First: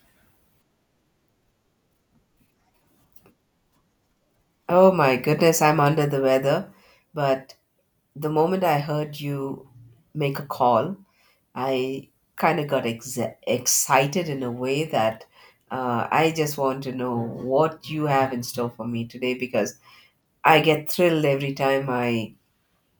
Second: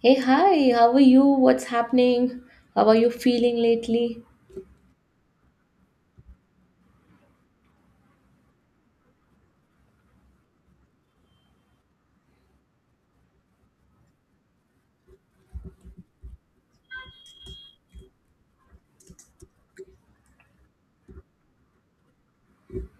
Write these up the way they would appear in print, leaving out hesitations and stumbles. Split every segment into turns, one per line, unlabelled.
Hey, hi, how are you? What's happening? How are you feeling lately?
Oh my goodness, I'm under the weather. But the moment I heard you make a call, I kind of excited in a way that I just want to know what you have in store for me today because I get thrilled every time I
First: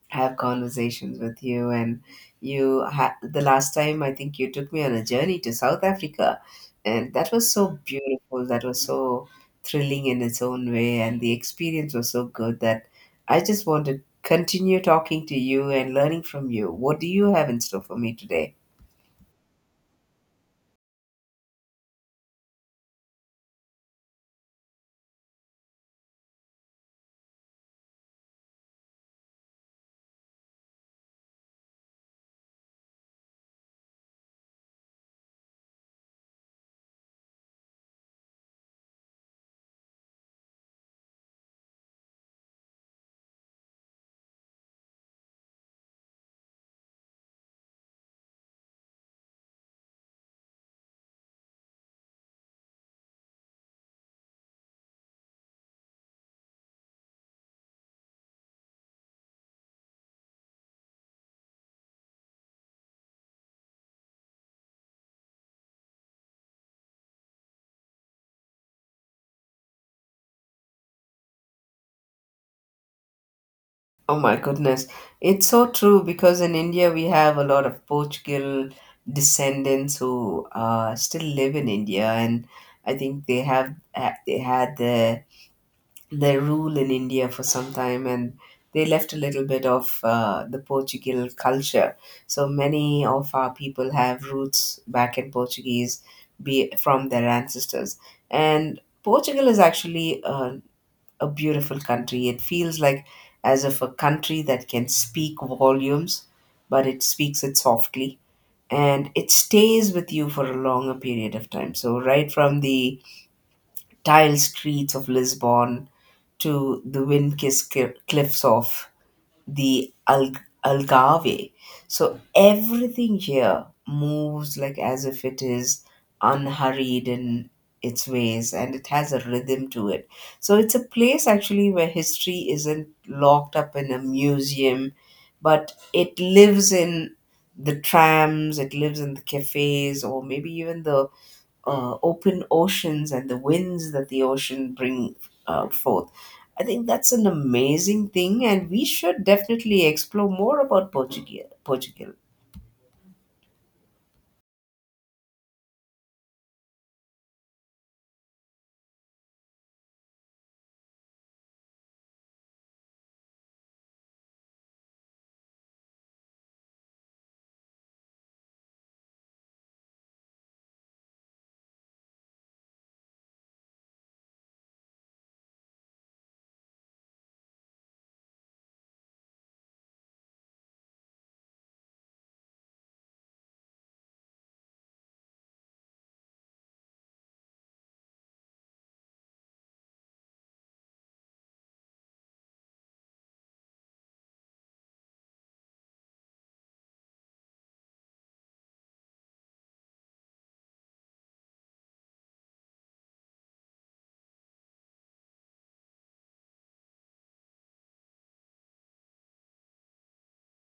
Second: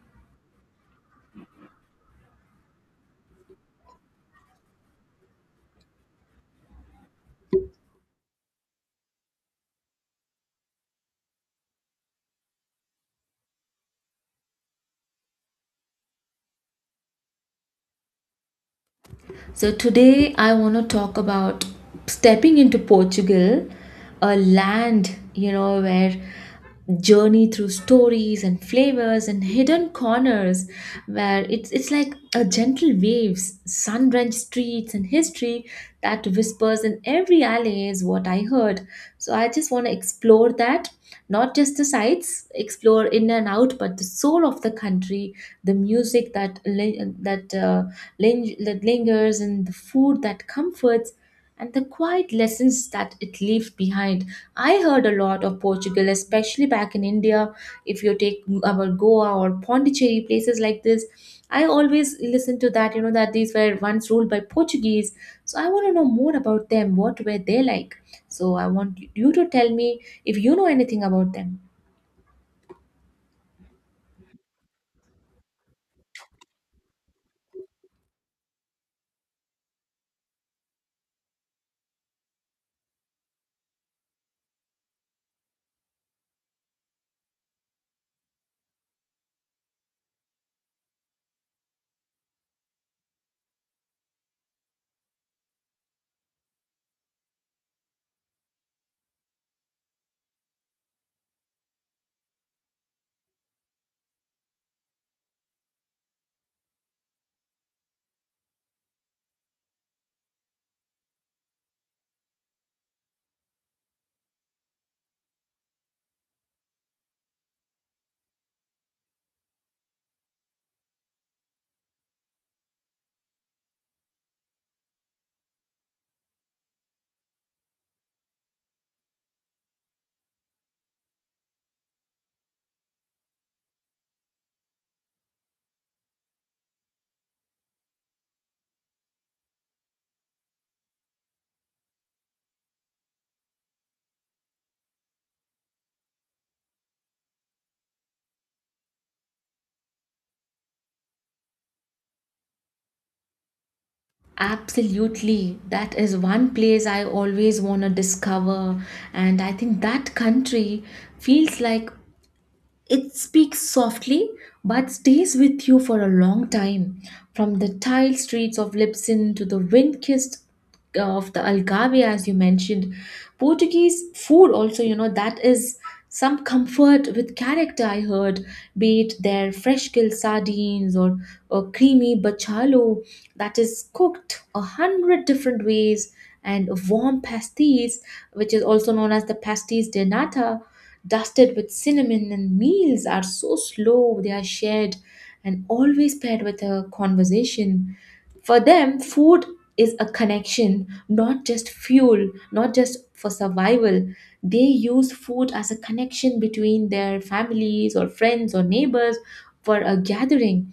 have conversations with you, and the last time I think you took me on a journey to South Africa, and that was so beautiful. That was so thrilling in its own way, and the experience was so good that I just want to continue talking to you and learning from you. What do you have in store for me today?
So, today I want to talk about stepping into Portugal, a land, you know, where journey through stories and flavors and hidden corners where it's like a gentle waves sun-drenched streets and history that whispers in every alley is what I heard. So I just want to explore that, not just the sights explore in and out, but the soul of the country, the music that lingers and the food that comforts and the quiet lessons that it leaves behind. I heard a lot of Portugal, especially back in India. If you take our Goa or Pondicherry, places like this, I always listen to that, you know, that these were once ruled by Portuguese. So I want to know more about them. What were they like? So I want you to tell me if you know anything about them.
Oh my goodness. It's so true, because in India we have a lot of Portugal descendants who still live in India. And I think they had their, they rule in India for some time, and they left a little bit of the Portugal culture. So many of our people have roots back in Portuguese, be it from their ancestors. And Portugal is actually a beautiful country. It feels like as if a country that can speak volumes, but it speaks it softly. And it stays with you for a longer period of time. So, right from the tile streets of Lisbon to the cliffs of the Algarve. So everything here moves like as if it is unhurried in its ways, and it has a rhythm to it. So it's a place actually where history isn't locked up in a museum, but it lives in the trams, it lives in the cafes, or maybe even the open oceans and the winds that the ocean bring forth. I think that's an amazing thing, and we should definitely explore more about Portugal. Portugal.
Absolutely. That is one place I always want to discover. And I think that country feels like it speaks softly but stays with you for a long time. From the tiled streets of Lisbon to the wind kissed of the Algarve, as you mentioned, Portuguese food also, you know, that is some comfort with character, I heard, be it their fresh killed sardines or creamy bacalhau that is cooked a hundred different ways, and warm pasties, which is also known as the pasties de nata, dusted with cinnamon, and meals are so slow, they are shared and always paired with a conversation. For them, food is a connection, not just fuel, not just for survival. They use food as a connection between their families or friends or neighbors for a gathering.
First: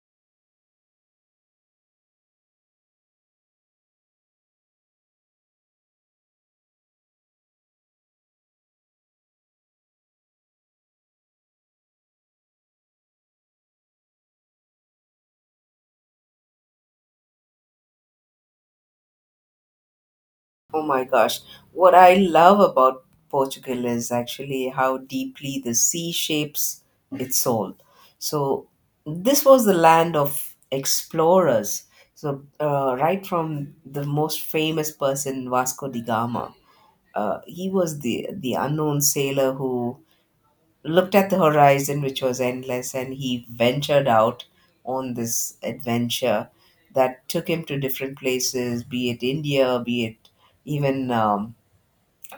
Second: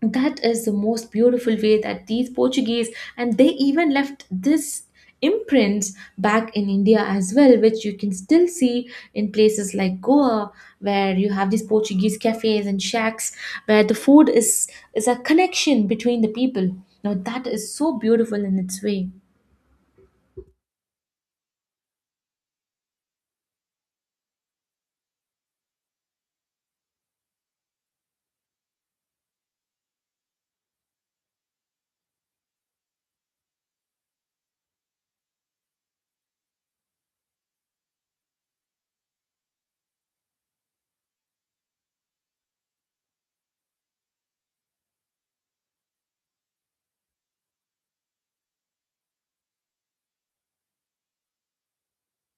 That is the most beautiful way that these Portuguese, and they even left this imprints back in India as well, which you can still see in places like Goa, where you have these Portuguese cafes and shacks where the food is a connection between the people. Now that is so beautiful in its way.
Oh my gosh. What I love about Portugal is actually how deeply the sea shapes its soul. So, this was the land of explorers. So, right from the most famous person, Vasco da Gama, he was the unknown sailor who looked at the horizon, which was endless, and he ventured out on this adventure that took him to different places, be it India, be it even um,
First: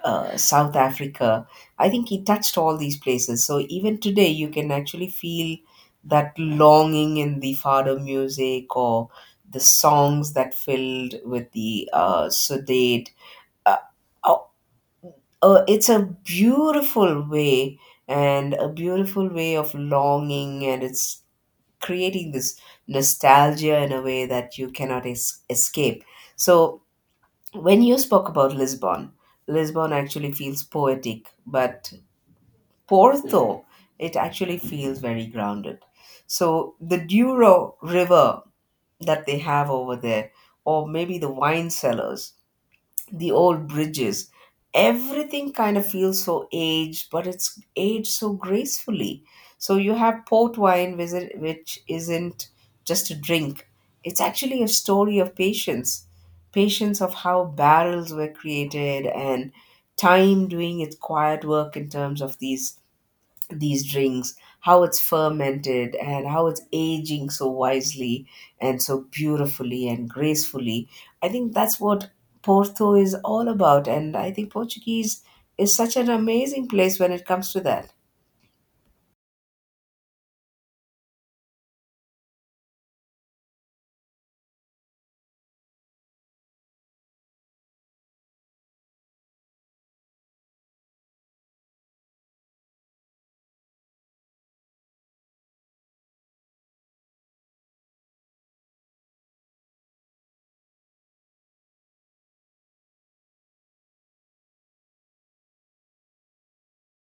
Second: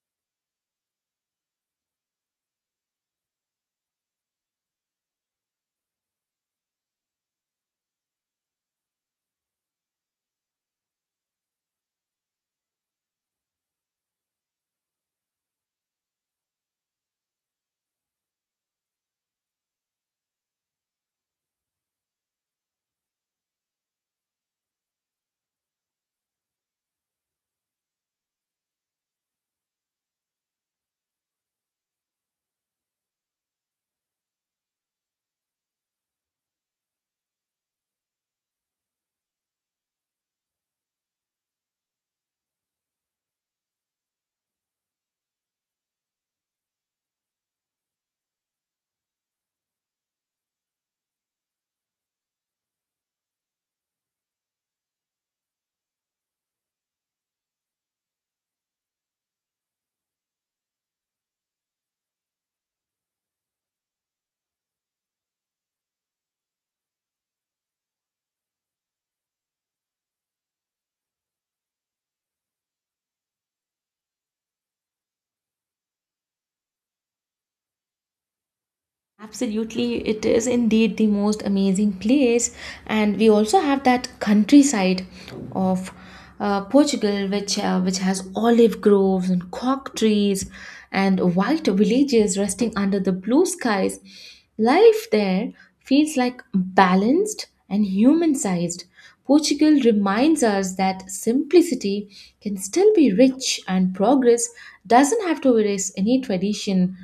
uh, South Africa. I think he touched all these places. So even today, you can actually feel that longing in the fado music or the songs that filled with the Sudate. Uh, uh, it's a beautiful way and a beautiful way of longing, and it's creating this nostalgia in a way that you cannot escape. So when you spoke about Lisbon, Lisbon actually feels poetic, but Porto, it actually feels very grounded. So the Douro River that they have over there, or maybe the wine cellars, the old bridges. Everything kind of feels so aged, but it's aged so gracefully. So you have port wine, which which isn't just a drink. It's actually a story of patience, patience of how barrels were created, and time doing its quiet work in terms of these drinks, how it's fermented and how it's aging so wisely and so beautifully and gracefully. I think that's what Porto is all about. And I think Portuguese is such an amazing place when it comes to that.
Absolutely, it is indeed the most amazing place, and we also have that countryside of Portugal, which has olive groves and cork trees, and white villages resting under the blue skies. Life there feels like balanced and human-sized. Portugal reminds us that simplicity can still be rich, and progress doesn't have to erase any tradition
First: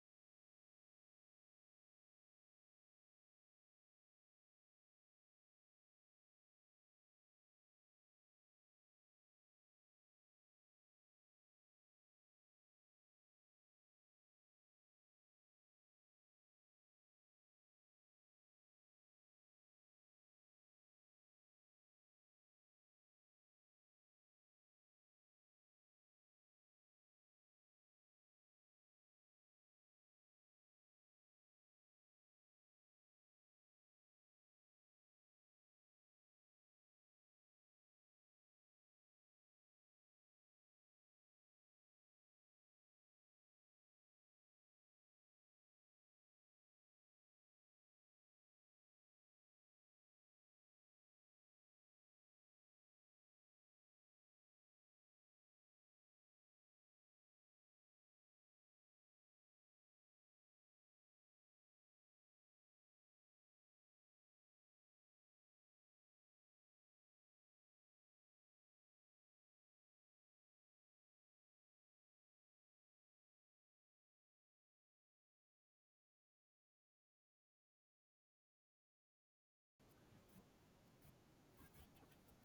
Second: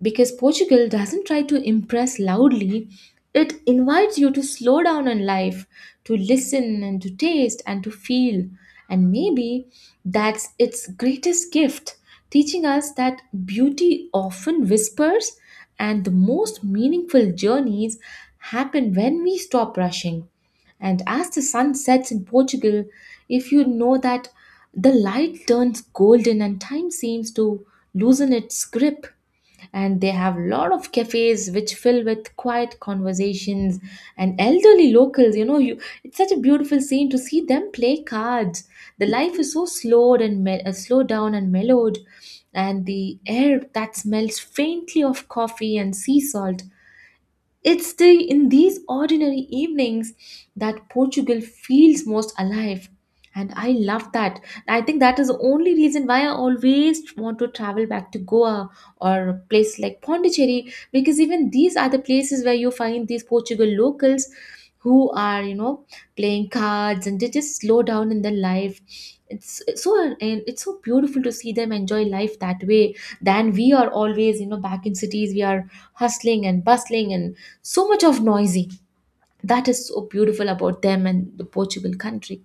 because Portugal doesn't try to impress loudly. It invites you to slow down on life, to listen and to taste and to feel. And maybe that's its greatest gift, teaching us that beauty often whispers and the most meaningful journeys happen when we stop rushing. And as the sun sets in Portugal, if you know that the light turns golden and time seems to loosen its grip, and they have a lot of cafes which fill with quiet conversations and elderly locals, you know, you, it's such a beautiful scene to see them play cards. The life is so slowed and slowed down and mellowed, and the air that smells faintly of coffee and sea salt, it's the, in these ordinary evenings that Portugal feels most alive. And I love that. I think that is the only reason why I always want to travel back to Goa or a place like Pondicherry, because even these are the places where you find these Portugal locals who are, you know, playing cards and they just slow down in their life. It's so, and it's so beautiful to see them enjoy life that way, than we are always, you know, back in cities we are hustling and bustling and so much of noisy. That is so beautiful about them and the Portugal country.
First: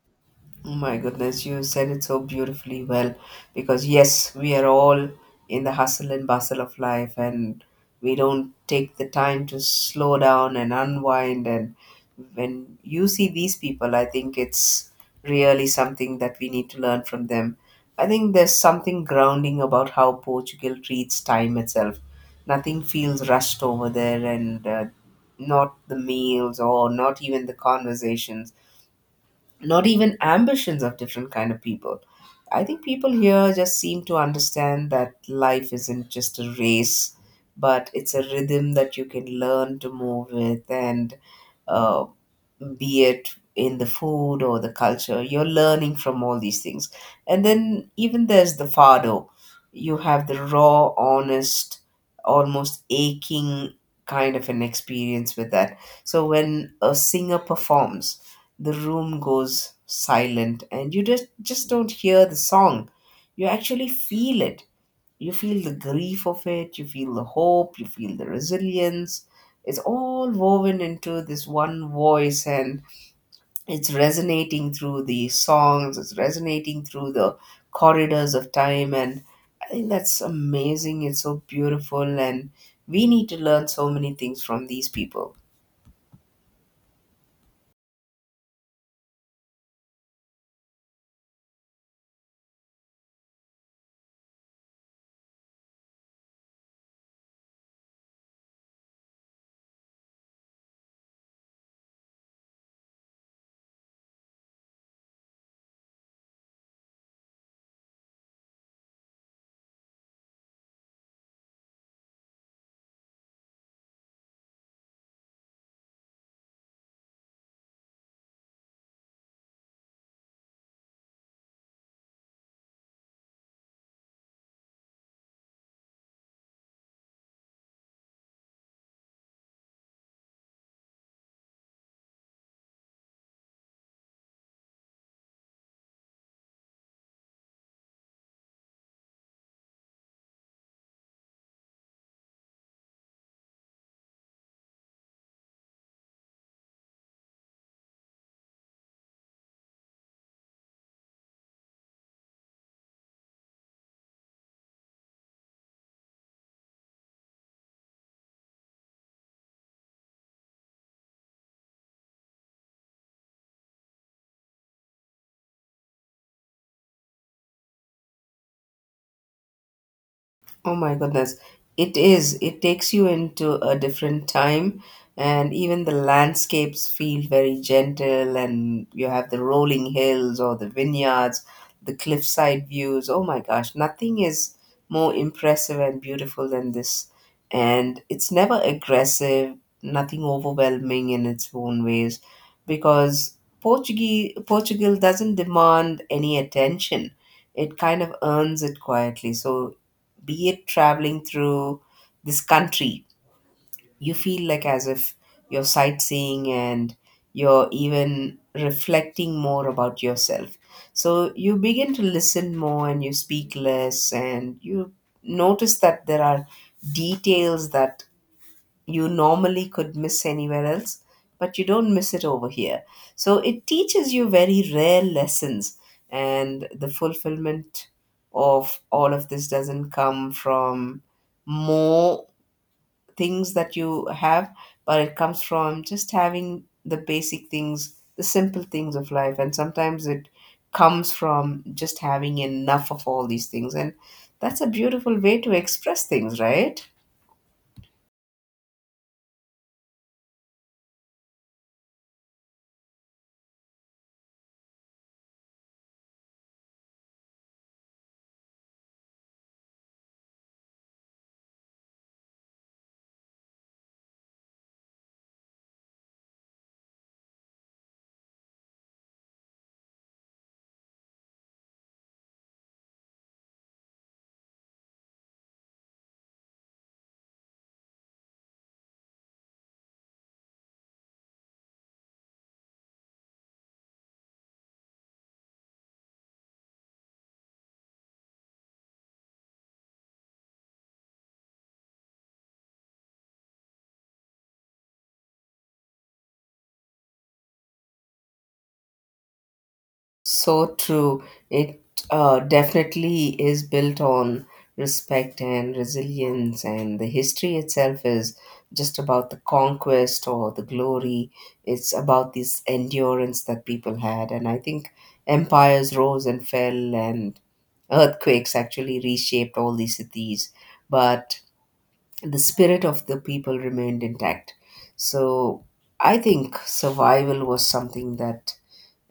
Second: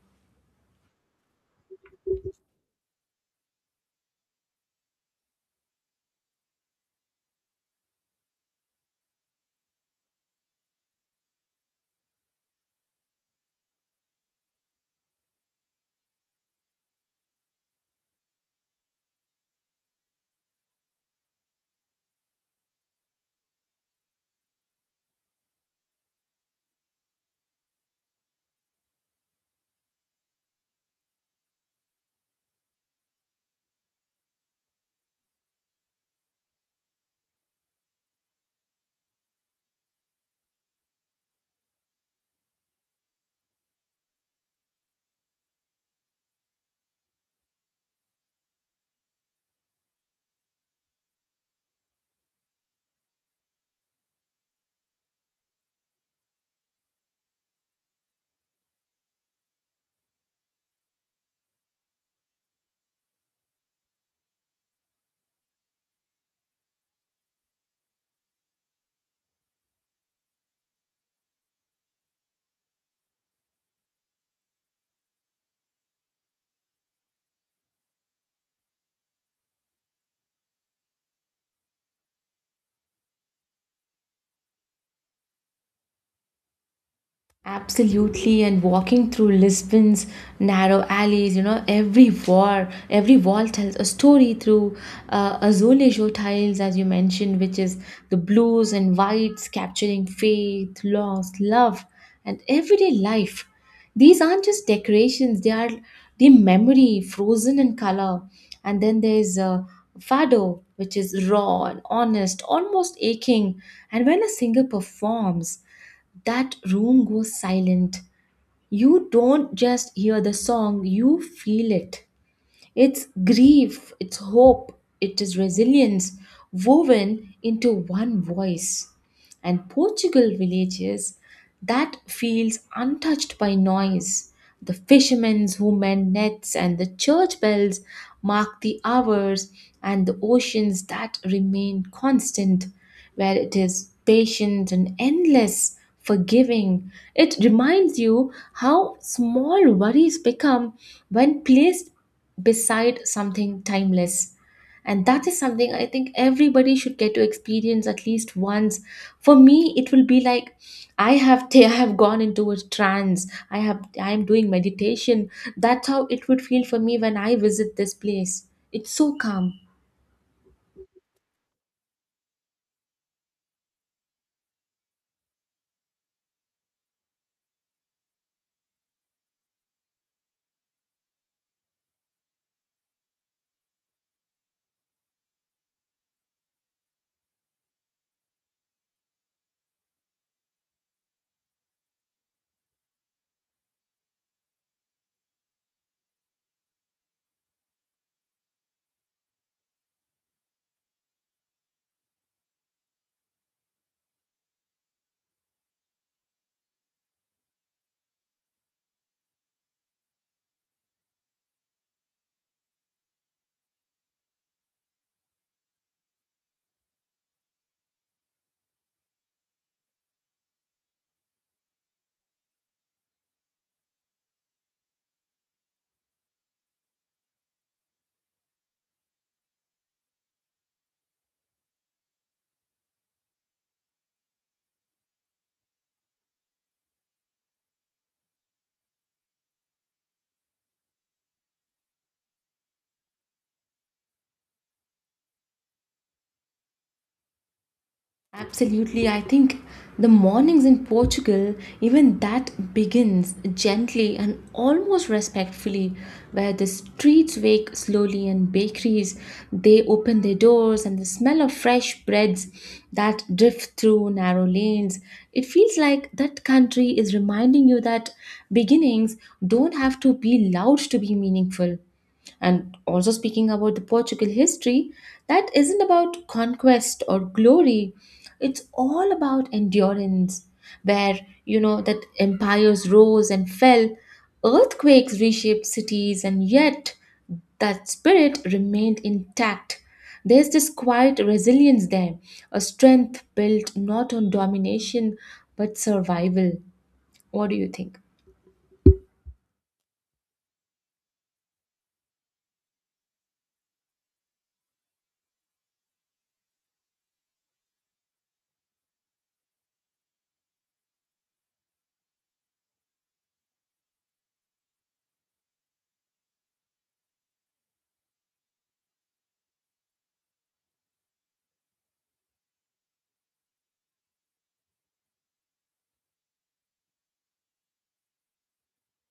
Oh my goodness, you said it so beautifully well, because yes, we are all in the hustle and bustle of life, and we don't take the time to slow down and unwind. And when you see these people, I think it's really something that we need to learn from them. I think there's something grounding about how Portugal treats time itself. Nothing feels rushed over there, and not the meals or not even the conversations, not even ambitions of different kind of people. I think people here just seem to understand that life isn't just a race, but it's a rhythm that you can learn to move with. And uh, be it in the food or the culture, you're learning from all these things. And then even there's the fado, you have the raw, honest, almost aching kind of an experience with that. So when a singer performs, the room goes silent, and you just don't hear the song, you actually feel it. You feel the grief of it, you feel the hope, you feel the resilience. It's all woven into this one voice, and it's resonating through the songs, it's resonating through the corridors of time. And I think that's amazing, it's so beautiful, and we need to learn so many things from these people.
Absolutely, and walking through Lisbon's narrow alleys, you know, every wall tells a story through azulejo tiles, as you mentioned, which is the blues and whites capturing faith, loss, love, and everyday life. These aren't just decorations; they are the memory frozen in color. And then there's fado, which is raw and honest, almost aching. And when a singer performs, that room goes silent. You don't just hear the song, you feel it. It's grief, it's hope, it is resilience woven into one voice. And Portugal villages that feels untouched by noise. The fishermen who mend nets and the church bells mark the hours and the oceans that remain constant, where it is patient and endless, forgiving. It reminds you how small worries become when placed beside something timeless. And that is something I think everybody should get to experience at least once. For me it will be like I have I have gone into a trance, I am doing meditation. That's how it would feel for me when I visit this place. It's so calm.
Oh my goodness. It is. It takes you into a different time, and even the landscapes feel very gentle, and you have the rolling hills or the vineyards, the cliffside views. Oh my gosh, nothing is more impressive and beautiful than this. And it's never aggressive, nothing overwhelming in its own ways, because Portuguese, Portugal doesn't demand any attention. It kind of earns it quietly. So be it traveling through this country, you feel like as if you're sightseeing, and you're even reflecting more about yourself. So you begin to listen more and you speak less, and you notice that there are details that you normally could miss anywhere else, but you don't miss it over here. So it teaches you very rare lessons, and the fulfillment of all of this doesn't come from more things that you have, but it comes from just having the basic things, the simple things of life, and sometimes it comes from just having enough of all these things. And that's a beautiful way to express things, right?
Absolutely. I think the mornings in Portugal, even that begins gently and almost respectfully, where the streets wake slowly and bakeries, they open their doors and the smell of fresh breads that drift through narrow lanes. It feels like that country is reminding you that beginnings don't have to be loud to be meaningful. And also, speaking about the Portugal history, that isn't about conquest or glory, it's all about endurance, where you know that empires rose and fell, earthquakes reshaped cities, and yet that spirit remained intact. There's this quiet resilience there, a strength built not on domination but survival. What do you think?
So true. It definitely is built on respect and resilience, and the history itself is just about the conquest or the glory. It's about this endurance that people had. And I think empires rose and fell, and earthquakes actually reshaped all these cities, but the spirit of the people remained intact. So I think survival was something that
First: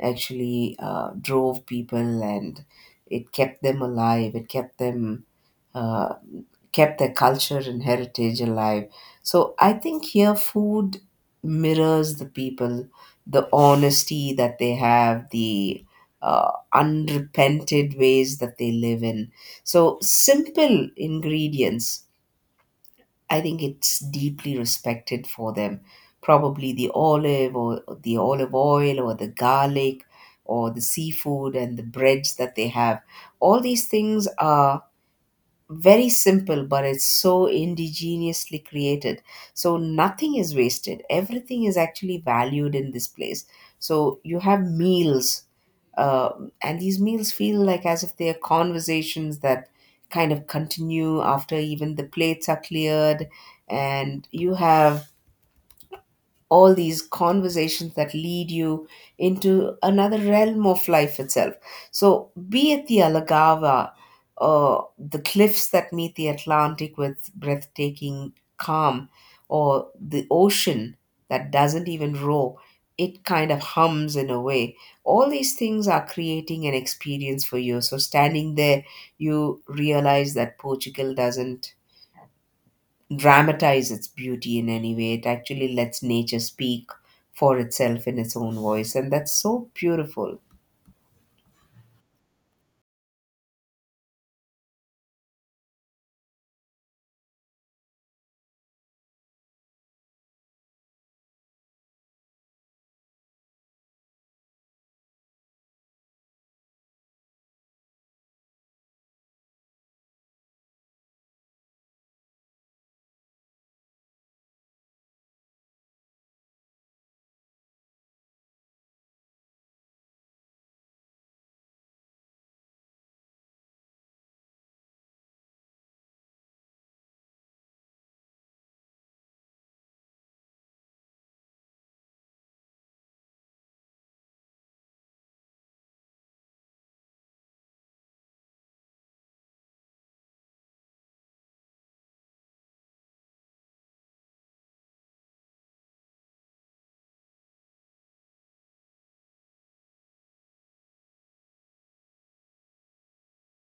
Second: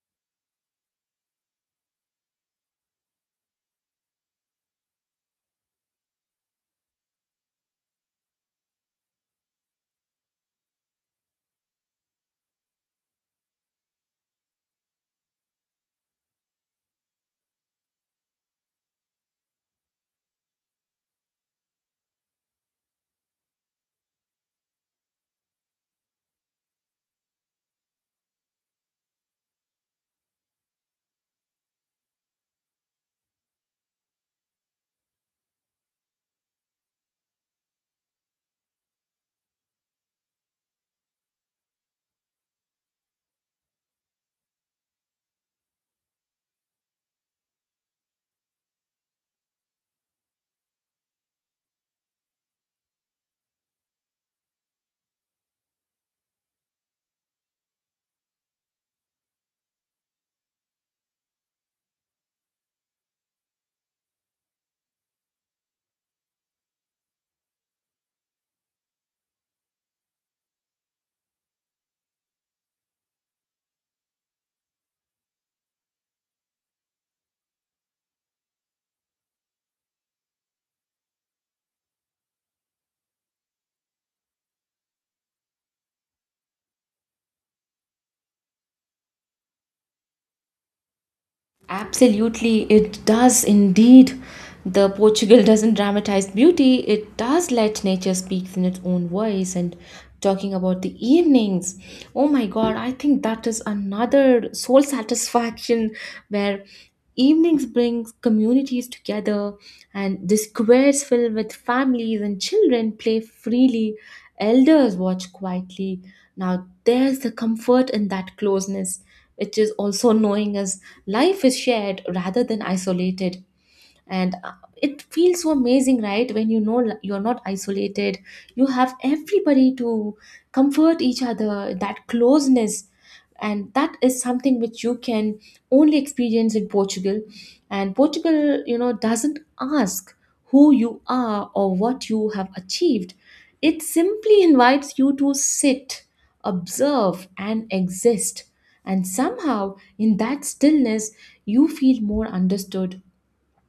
actually drove people, and it kept them alive, it uh, kept their culture and heritage alive. So I think here food mirrors the people, the honesty that they have, the unrepented ways that they live in. So simple ingredients, I think it's deeply respected for them. Probably the olive or the olive oil or the garlic or the seafood and the breads that they have. All these things are very simple, but it's so indigenously created. So nothing is wasted, everything is actually valued in this place. So you have meals, uh, and these meals feel like as if they are conversations that kind of continue after even the plates are cleared, and you have all these conversations that lead you into another realm of life itself. So, be it the Alagawa, the cliffs that meet the Atlantic with breathtaking calm, or the ocean that doesn't even roar, it kind of hums in a way. All these things are creating an experience for you. So, standing there, you realize that Portugal doesn't dramatize its beauty in any way. It actually lets nature speak for itself in its own voice, and that's so beautiful.
Absolutely, it does indeed. The Portugal doesn't dramatize beauty, it does let nature speak in its own voice. And talking about the evenings, oh my god, I think that is another soul satisfaction where evenings brings communities together and the squares filled with families and children play freely, elders watch quietly. Now there's the comfort in that closeness, which is also knowing as life is shared rather than isolated. And it feels so amazing, right, when you know, you're not isolated, you have everybody to comfort each other, that closeness. And that is something which you can only experience in Portugal. And Portugal, you know, doesn't ask who you are or what you have achieved. It simply invites you to sit, observe, and exist. And somehow in that stillness you feel more understood.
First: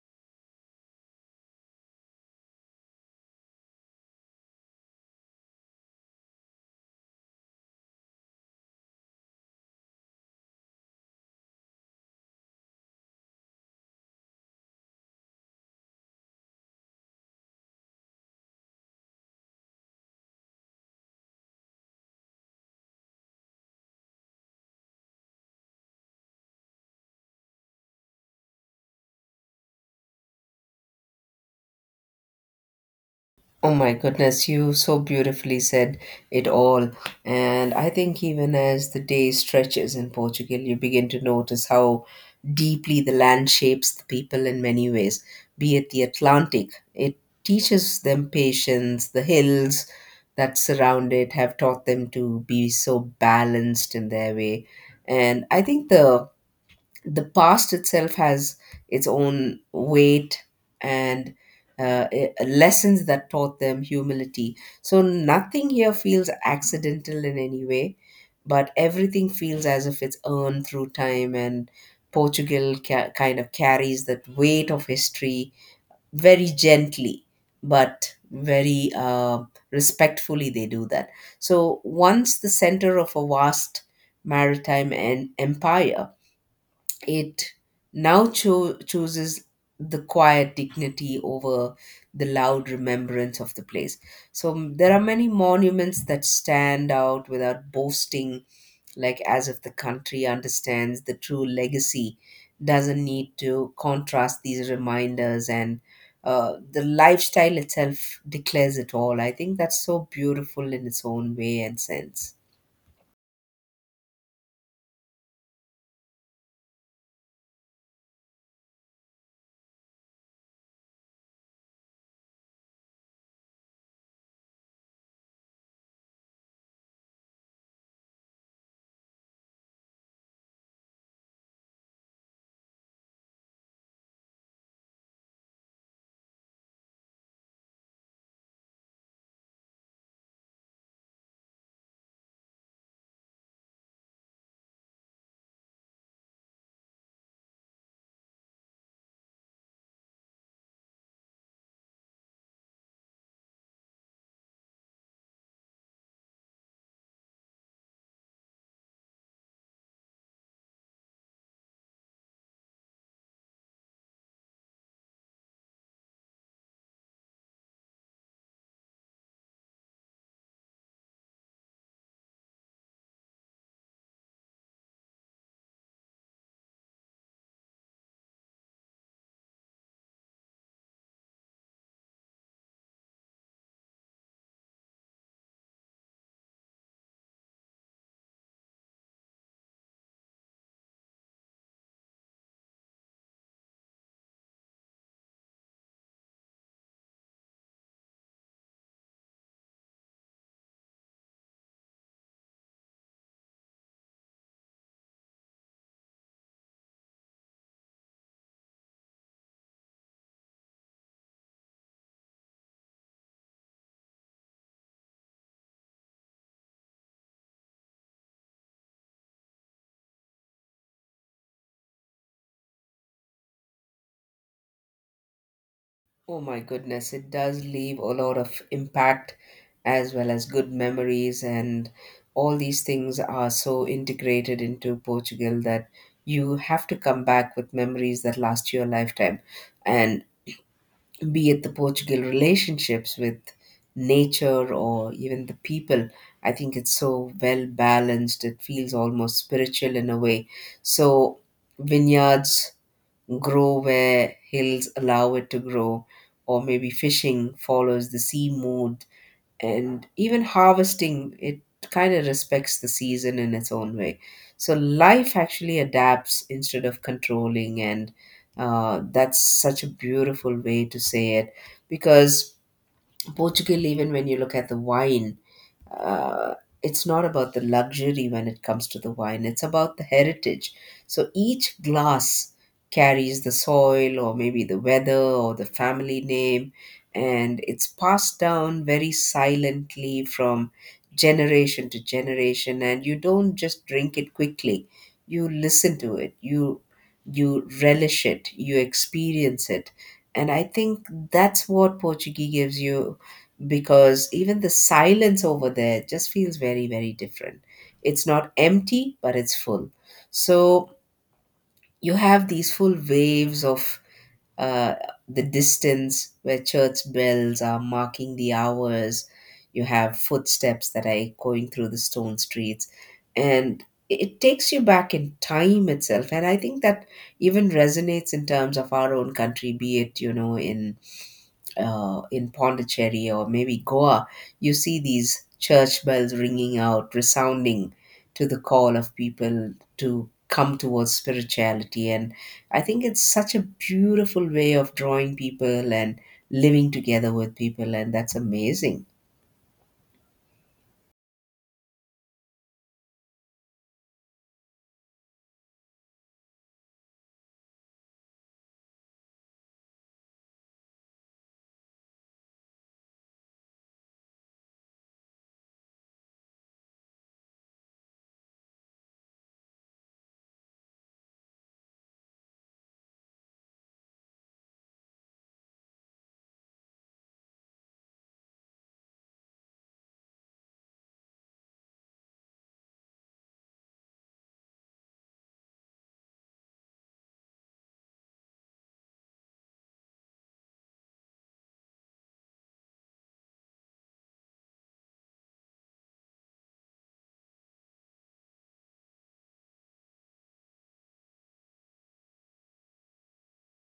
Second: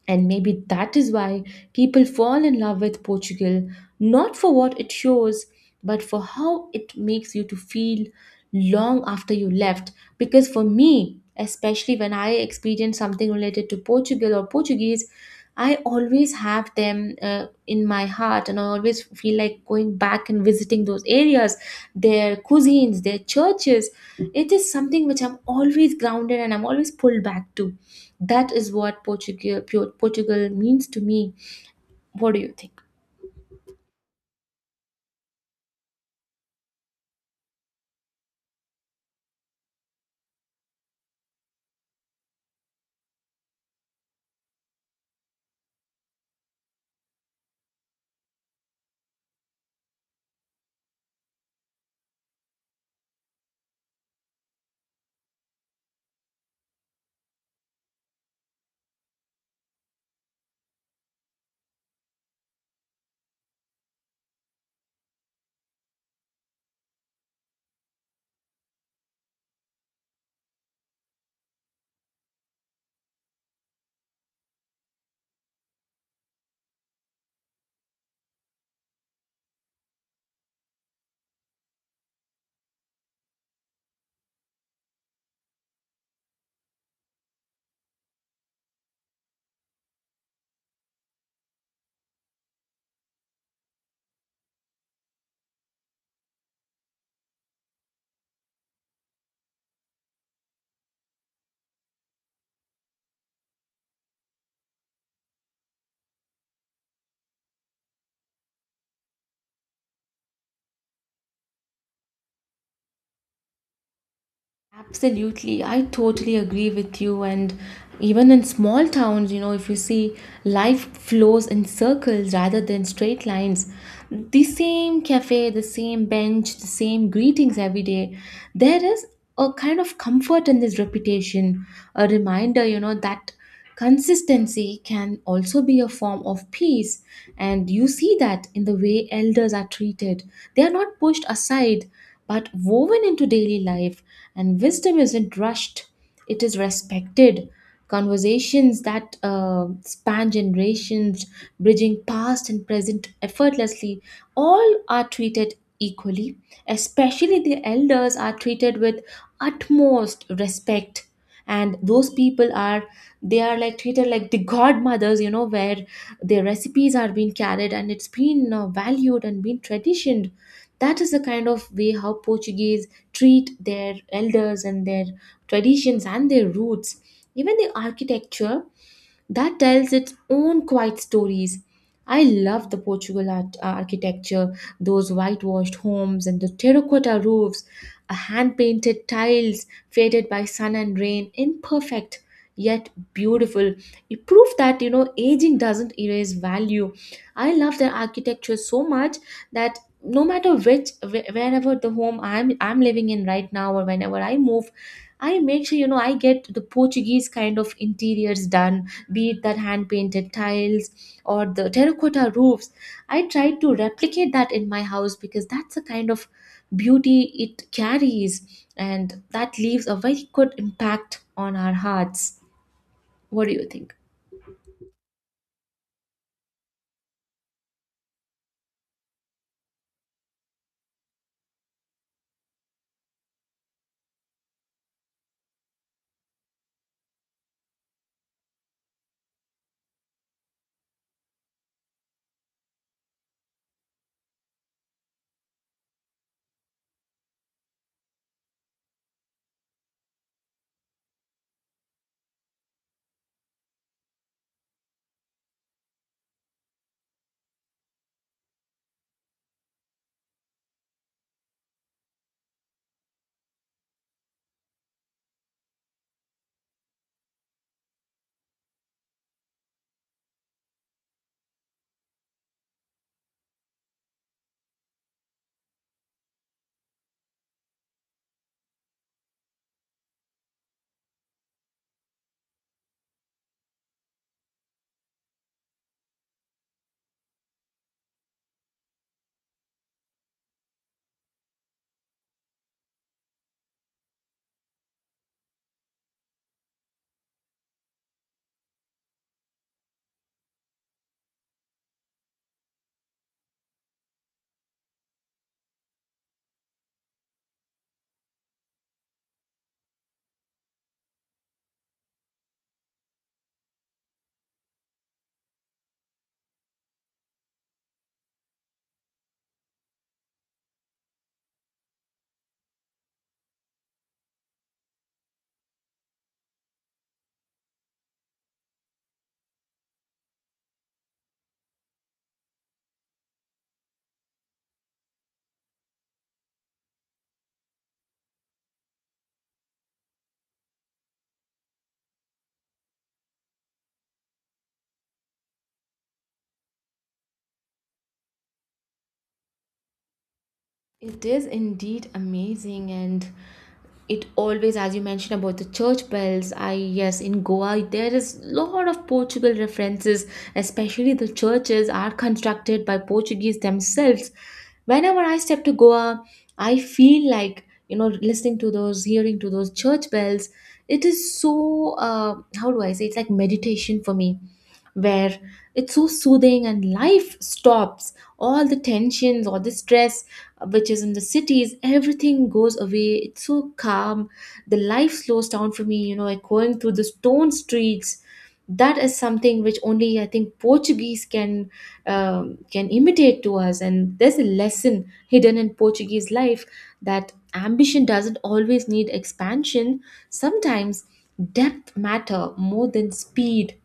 And maybe that is why people fall in love with Portugal, not for what it shows, but for how it makes you to feel long after you left. Because for me, especially when I experience something related to Portugal or Portuguese, I always have them in my heart, and I always feel like going back and visiting those areas, their cuisines, their churches. It is something which I'm always grounded and I'm always pulled back to. That is what Portugal means to me. What do you think?
Oh my goodness, you so beautifully said it all. And I think even as the day stretches in Portugal, you begin to notice how deeply the land shapes the people in many ways, be it the Atlantic. It teaches them patience, the hills that surround it have taught them to be so balanced in their way. And I think the past itself has its own weight, and lessons that taught them humility. So nothing here feels accidental in any way, but everything feels as if it's earned through time. And Portugal kind of carries that weight of history very gently, but very respectfully, they do that. So once the center of a vast maritime and empire, it now chooses the quiet dignity over the loud remembrance of the place. So there are many monuments that stand out without boasting, like as if the country understands the true legacy, doesn't need to contrast these reminders, and the lifestyle itself declares it all. I think that's so beautiful in its own way and sense.
Absolutely, I totally agree with you. And even in small towns, you know, if you see life flows in circles rather than straight lines, the same cafe, the same bench, the same greetings every day, there is a kind of comfort in this repetition, a reminder, you know, that consistency can also be a form of peace, and you see that in the way elders are treated. They are not pushed aside but woven into daily life, and wisdom isn't rushed, it is respected. Conversations that span generations, bridging past and present effortlessly, all are treated equally, especially the elders are treated with utmost respect. And those people are, they are like treated like the godmothers, you know, where their recipes are being carried and it's been valued and been traditioned. That is the kind of way how Portuguese treat their elders and their traditions and their roots. Even the architecture that tells its own quiet stories. I love the Portugal art, architecture, those whitewashed homes and the terracotta roofs, hand painted tiles faded by sun and rain, imperfect yet beautiful. It proves that, you know, aging doesn't erase value. I love their architecture so much that no matter which wherever the home I'm living in right now or whenever I move, I make sure, you know, I get the Portuguese kind of interiors done, be it that hand painted tiles or the terracotta roofs. I try to replicate that in my house, because that's the kind of beauty it carries and that leaves a very good impact on our hearts. What do you think?
Oh my goodness, it does leave a lot of impact as well as good memories, and all these things are so integrated into Portugal that you have to come back with memories that last you a lifetime. And be it the Portugal relationships with nature or even the people, I think it's so well balanced. It feels almost spiritual in a way. So, vineyards grow where hills allow it to grow, or maybe fishing follows the sea mood, and even harvesting, it kind of respects the season in its own way. So life actually adapts instead of controlling, and that's such a beautiful way to say it because Portugal, even when you look at the wine, uh, it's not about the luxury when it comes to the wine, it's about the heritage. So each glass carries the soil, or maybe the weather, or the family name, and it's passed down very silently from generation to generation. And you don't just drink it quickly, you listen to it, you relish it, you experience it. And I think that's what Portuguese gives you, because even the silence over there just feels very very different. It's not empty, but it's full. So you have these full waves of uh, the distance where church bells are marking the hours. You have footsteps that are going through the stone streets, and it takes you back in time itself. And I think that even resonates in terms of our own country, be it in Pondicherry or maybe Goa. You see these church bells ringing out, resounding to the call of people to come towards spirituality. And I think it's such a beautiful way of drawing people and living together with people, and that's amazing.
It is indeed amazing, and it always, as you mentioned about the church bells, I, yes, in Goa there is lot of Portugal references, especially the churches are constructed by Portuguese themselves. Whenever I step to Goa, I feel like, you know, listening to those, hearing to those church bells, it is so, how do I say, it's like meditation for me, where it's so soothing and life stops, all the tensions, all the stress which is in the cities, everything goes away. It's so calm. The life slows down for me, you know, like going through the stone streets. That is something which only I think Portuguese can imitate to us, and there's a lesson hidden in Portuguese life that ambition doesn't always need expansion. Sometimes depth matter more than speed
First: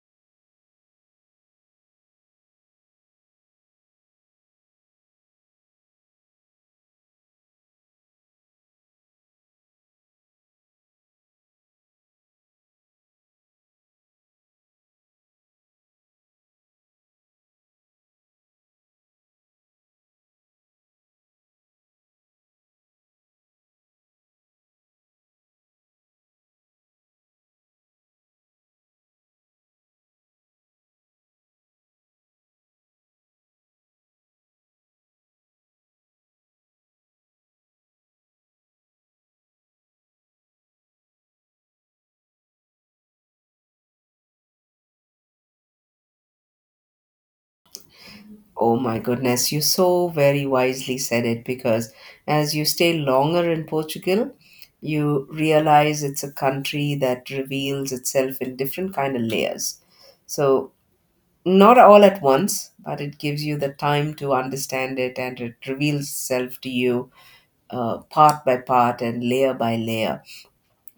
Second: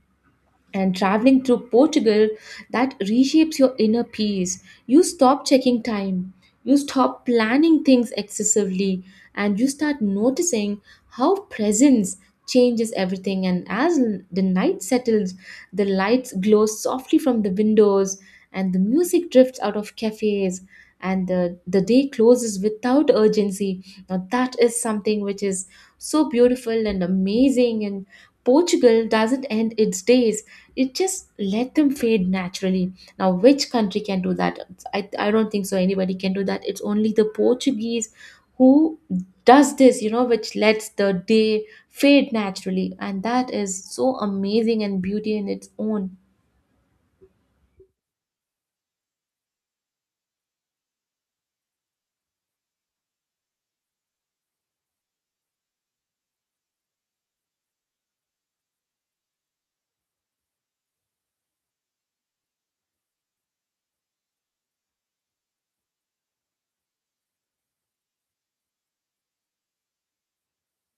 and traveling through Portugal that reshapes your inner peace. You stop checking time, you stop planning things excessively, and you start noticing how presence changes everything. And as the night settles, the lights glow softly from the windows, and the music drifts out of cafes. And the day closes without urgency. Now, that is something which is so beautiful and amazing and Portugal doesn't end its days, it just let them fade naturally. Now, which country can do that? I don't think so. Anybody can do that. It's only the Portuguese who does this, you know, which lets the day fade naturally. And that is so amazing and beauty in its own.
Oh my goodness, you so very wisely said it, because as you stay longer in Portugal, you realize it's a country that reveals itself in different kind of layers. So not all at once, but it gives you the time to understand it, and it reveals itself to you part by part and layer by layer.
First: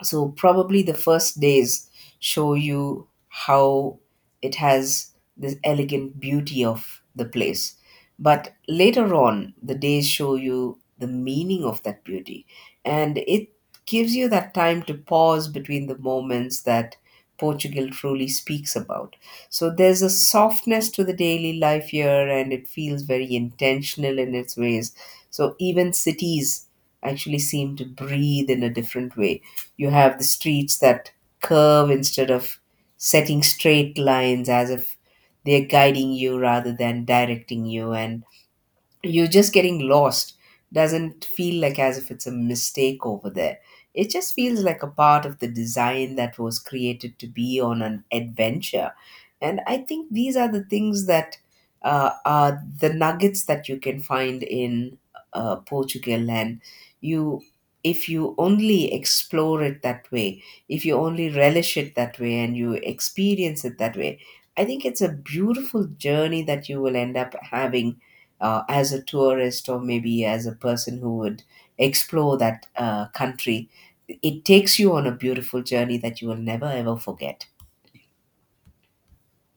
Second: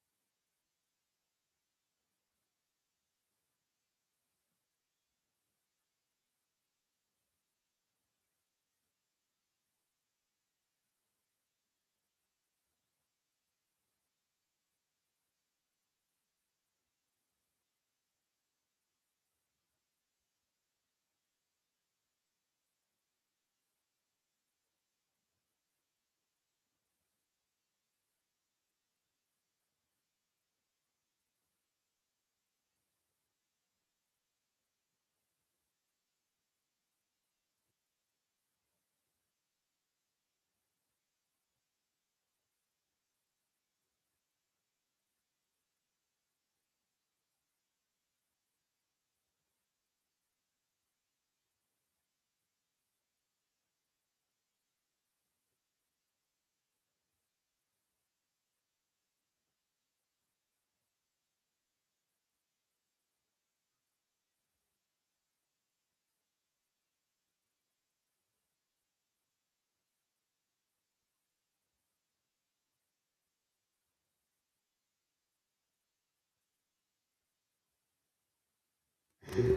So probably the first days show you how it has this elegant beauty of the place. But later on, the days show you the meaning of that beauty. And it gives you that time to pause between the moments that Portugal truly speaks about. So there's a softness to the daily life here, and it feels very intentional in its ways. So even cities actually seem to breathe in a different way. You have the streets that curve instead of setting straight lines, as if they're guiding you rather than directing you. And you're just getting lost doesn't feel like as if it's a mistake over there. It just feels like a part of the design that was created to be on an adventure. And I think these are the things that are the nuggets that you can find in Portugal. And you, if you only explore it that way, if you only relish it that way and you experience it that way, I think it's a beautiful journey that you will end up having as a tourist or maybe as a person who would explore that country. It takes you on a beautiful journey that you will never ever forget.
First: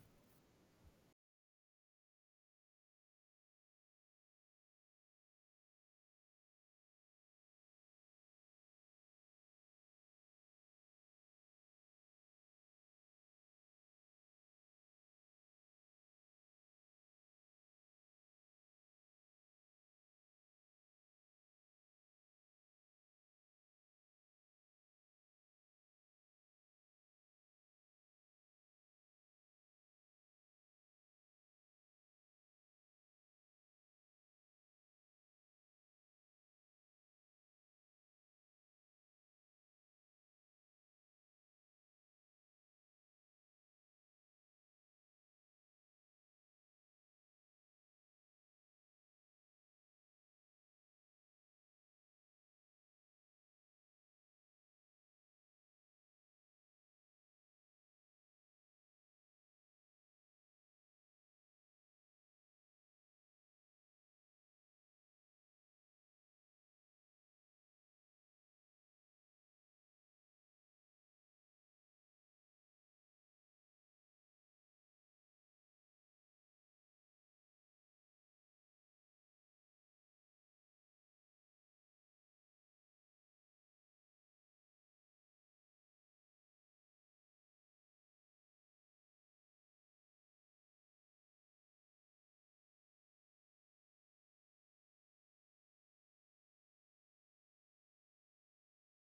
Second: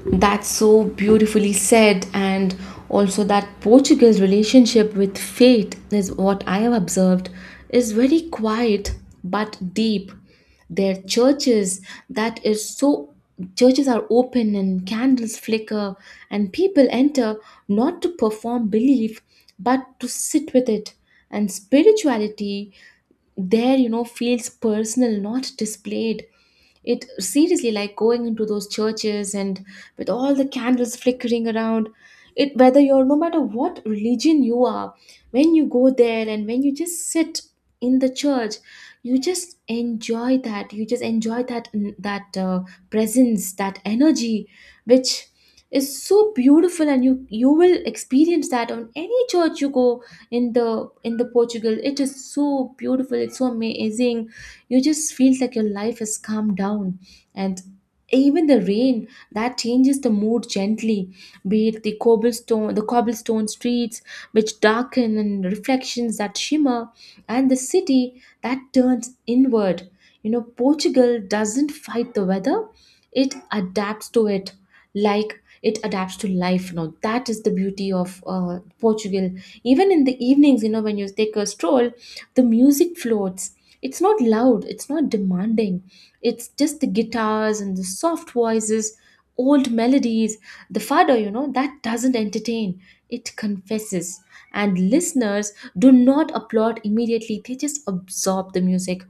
That's so beautifully said, and also that Portugal's relationship with fate is what I have observed is very quiet but deep. Their churches, that is so, churches are open and candles flicker and people enter not to perform belief but to sit with it. And spirituality there, you know, feels personal, not displayed. It seriously, like going into those churches and with all the candles flickering around it, whether you're, no matter what religion you are, when you go there and when you just sit in the church, you just enjoy that, you just enjoy that, that presence, that energy, which is so beautiful. And you will experience that on any church you go in the Portugal. It is so beautiful. It's so amazing. You just feel like your life has calmed down, and even the rain that changes the mood gently, be it the cobblestone, the cobblestone streets, which darken, and reflections that shimmer, and the city that turns inward. You know, Portugal doesn't fight the weather, it adapts to it, like it adapts to life. Now that is the beauty of Portugal. Even in the evenings, you know, when you take a stroll, the music floats. It's not loud, it's not demanding. It's just the guitars and the soft voices, old melodies. The fado, you know, that doesn't entertain, it confesses. And listeners do not applaud immediately, they just absorb the music,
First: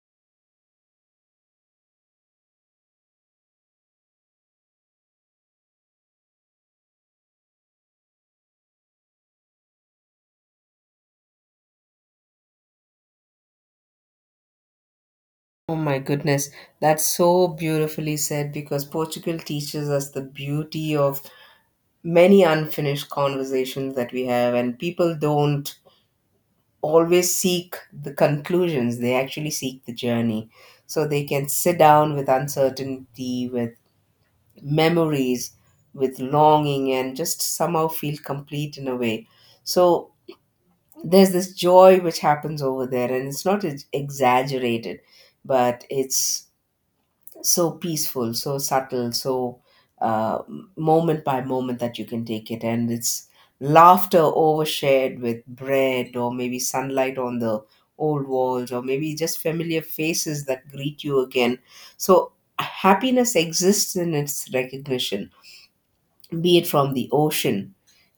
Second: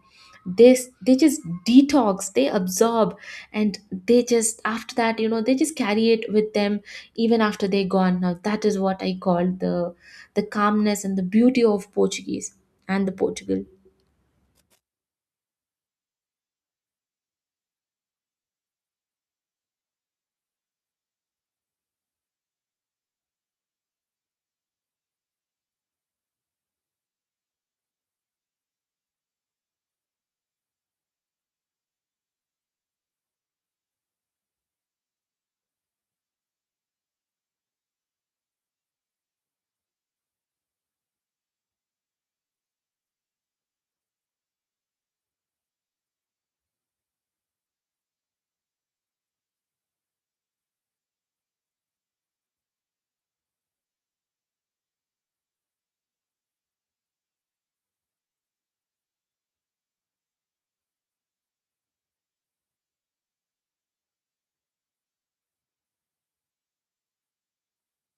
they they just detox, they absorb, and they just, after that, you know, they just carry it with them even after they're gone. Now that is what I call the calmness and the beauty of Portuguese and the Portugal.
Oh my goodness, that's so beautifully said, because Portugal teaches us the beauty of many unfinished conversations that we have, and people don't always seek the conclusions, they actually seek the journey. So they can sit down with uncertainty, with memories, with longing, and just somehow feel complete in a way. So there's this joy which happens over there, and it's not exaggerated, but it's so peaceful, so subtle, so uh, moment by moment that you can take it. And it's laughter overshared with bread, or maybe sunlight on the old walls, or maybe just familiar faces that greet you again. So happiness exists in its recognition, be it from the ocean.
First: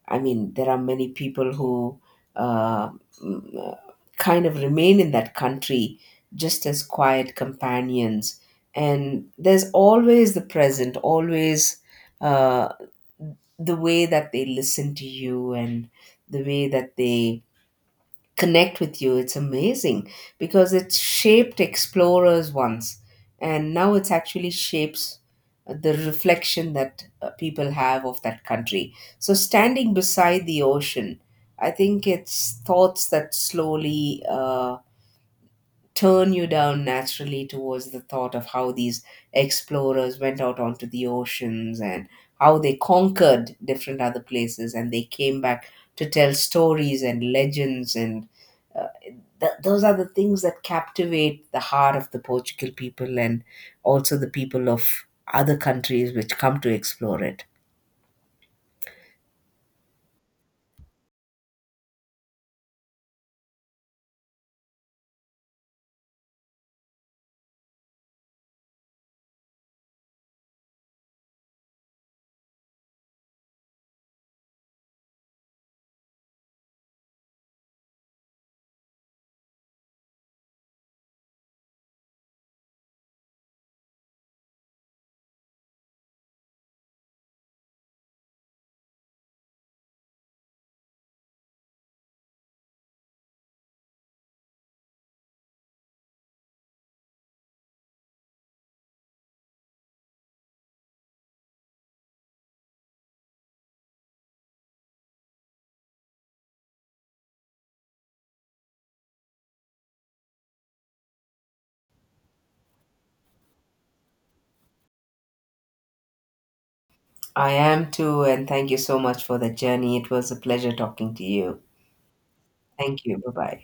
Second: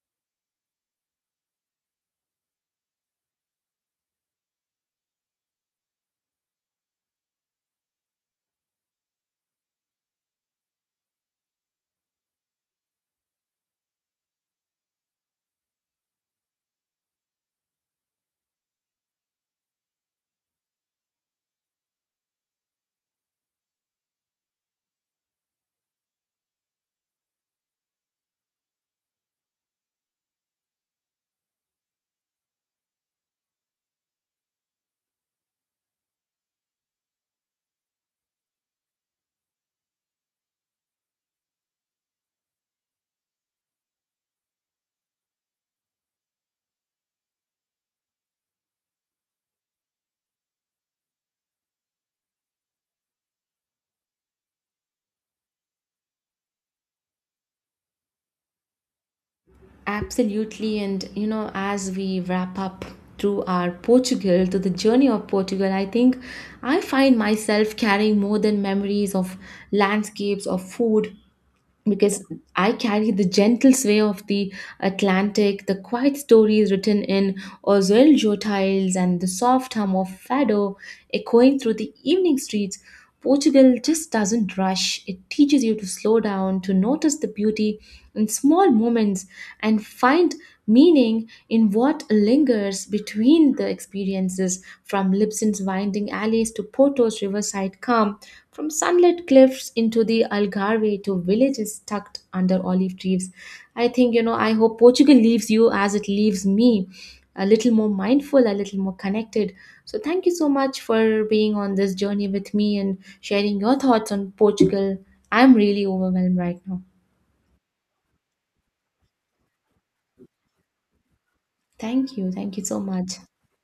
I mean, there are many people who uh, mm, uh, kind of remain in that country just as quiet companions. And there's always the present, always uh, the way that they listen to you and the way that they connect with you. It's amazing, because it shaped explorers once, and now it's actually shapes the reflection that people have of that country. So, standing beside the ocean, I think it's thoughts that slowly turn you down naturally towards the thought of how these explorers went out onto the oceans, and how they conquered different other places and they came back to tell stories and legends, and uh, those are the things that captivate the heart of the Portugal people, and also the people of other countries which come to explore it.
Absolutely. And, you know, as we wrap up through our Portugal, to the journey of Portugal, I think I find myself carrying more than memories of landscapes, of food, because I carry the gentle sway of the Atlantic, the quiet stories written in Ozoeljo tiles, and the soft hum of fado echoing through the evening streets. Portugal just doesn't rush. It teaches you to slow down, to notice the beauty in small moments, and find meaning in what lingers between the experiences, from Lipsin's winding alleys to Porto's riverside calm, from sunlit cliffs into the Algarve to villages tucked under olive trees. I think, you know, I hope Portugal leaves you as it leaves me a little more mindful, a little more connected. So, thank you so much for being on this journey with me and sharing your thoughts on Portugal. I'm really overwhelmed right now.
I am too, and thank you so much for the journey. It was a pleasure talking to you.
Thank you. Thank you so
Thank
much.
you. Bye bye.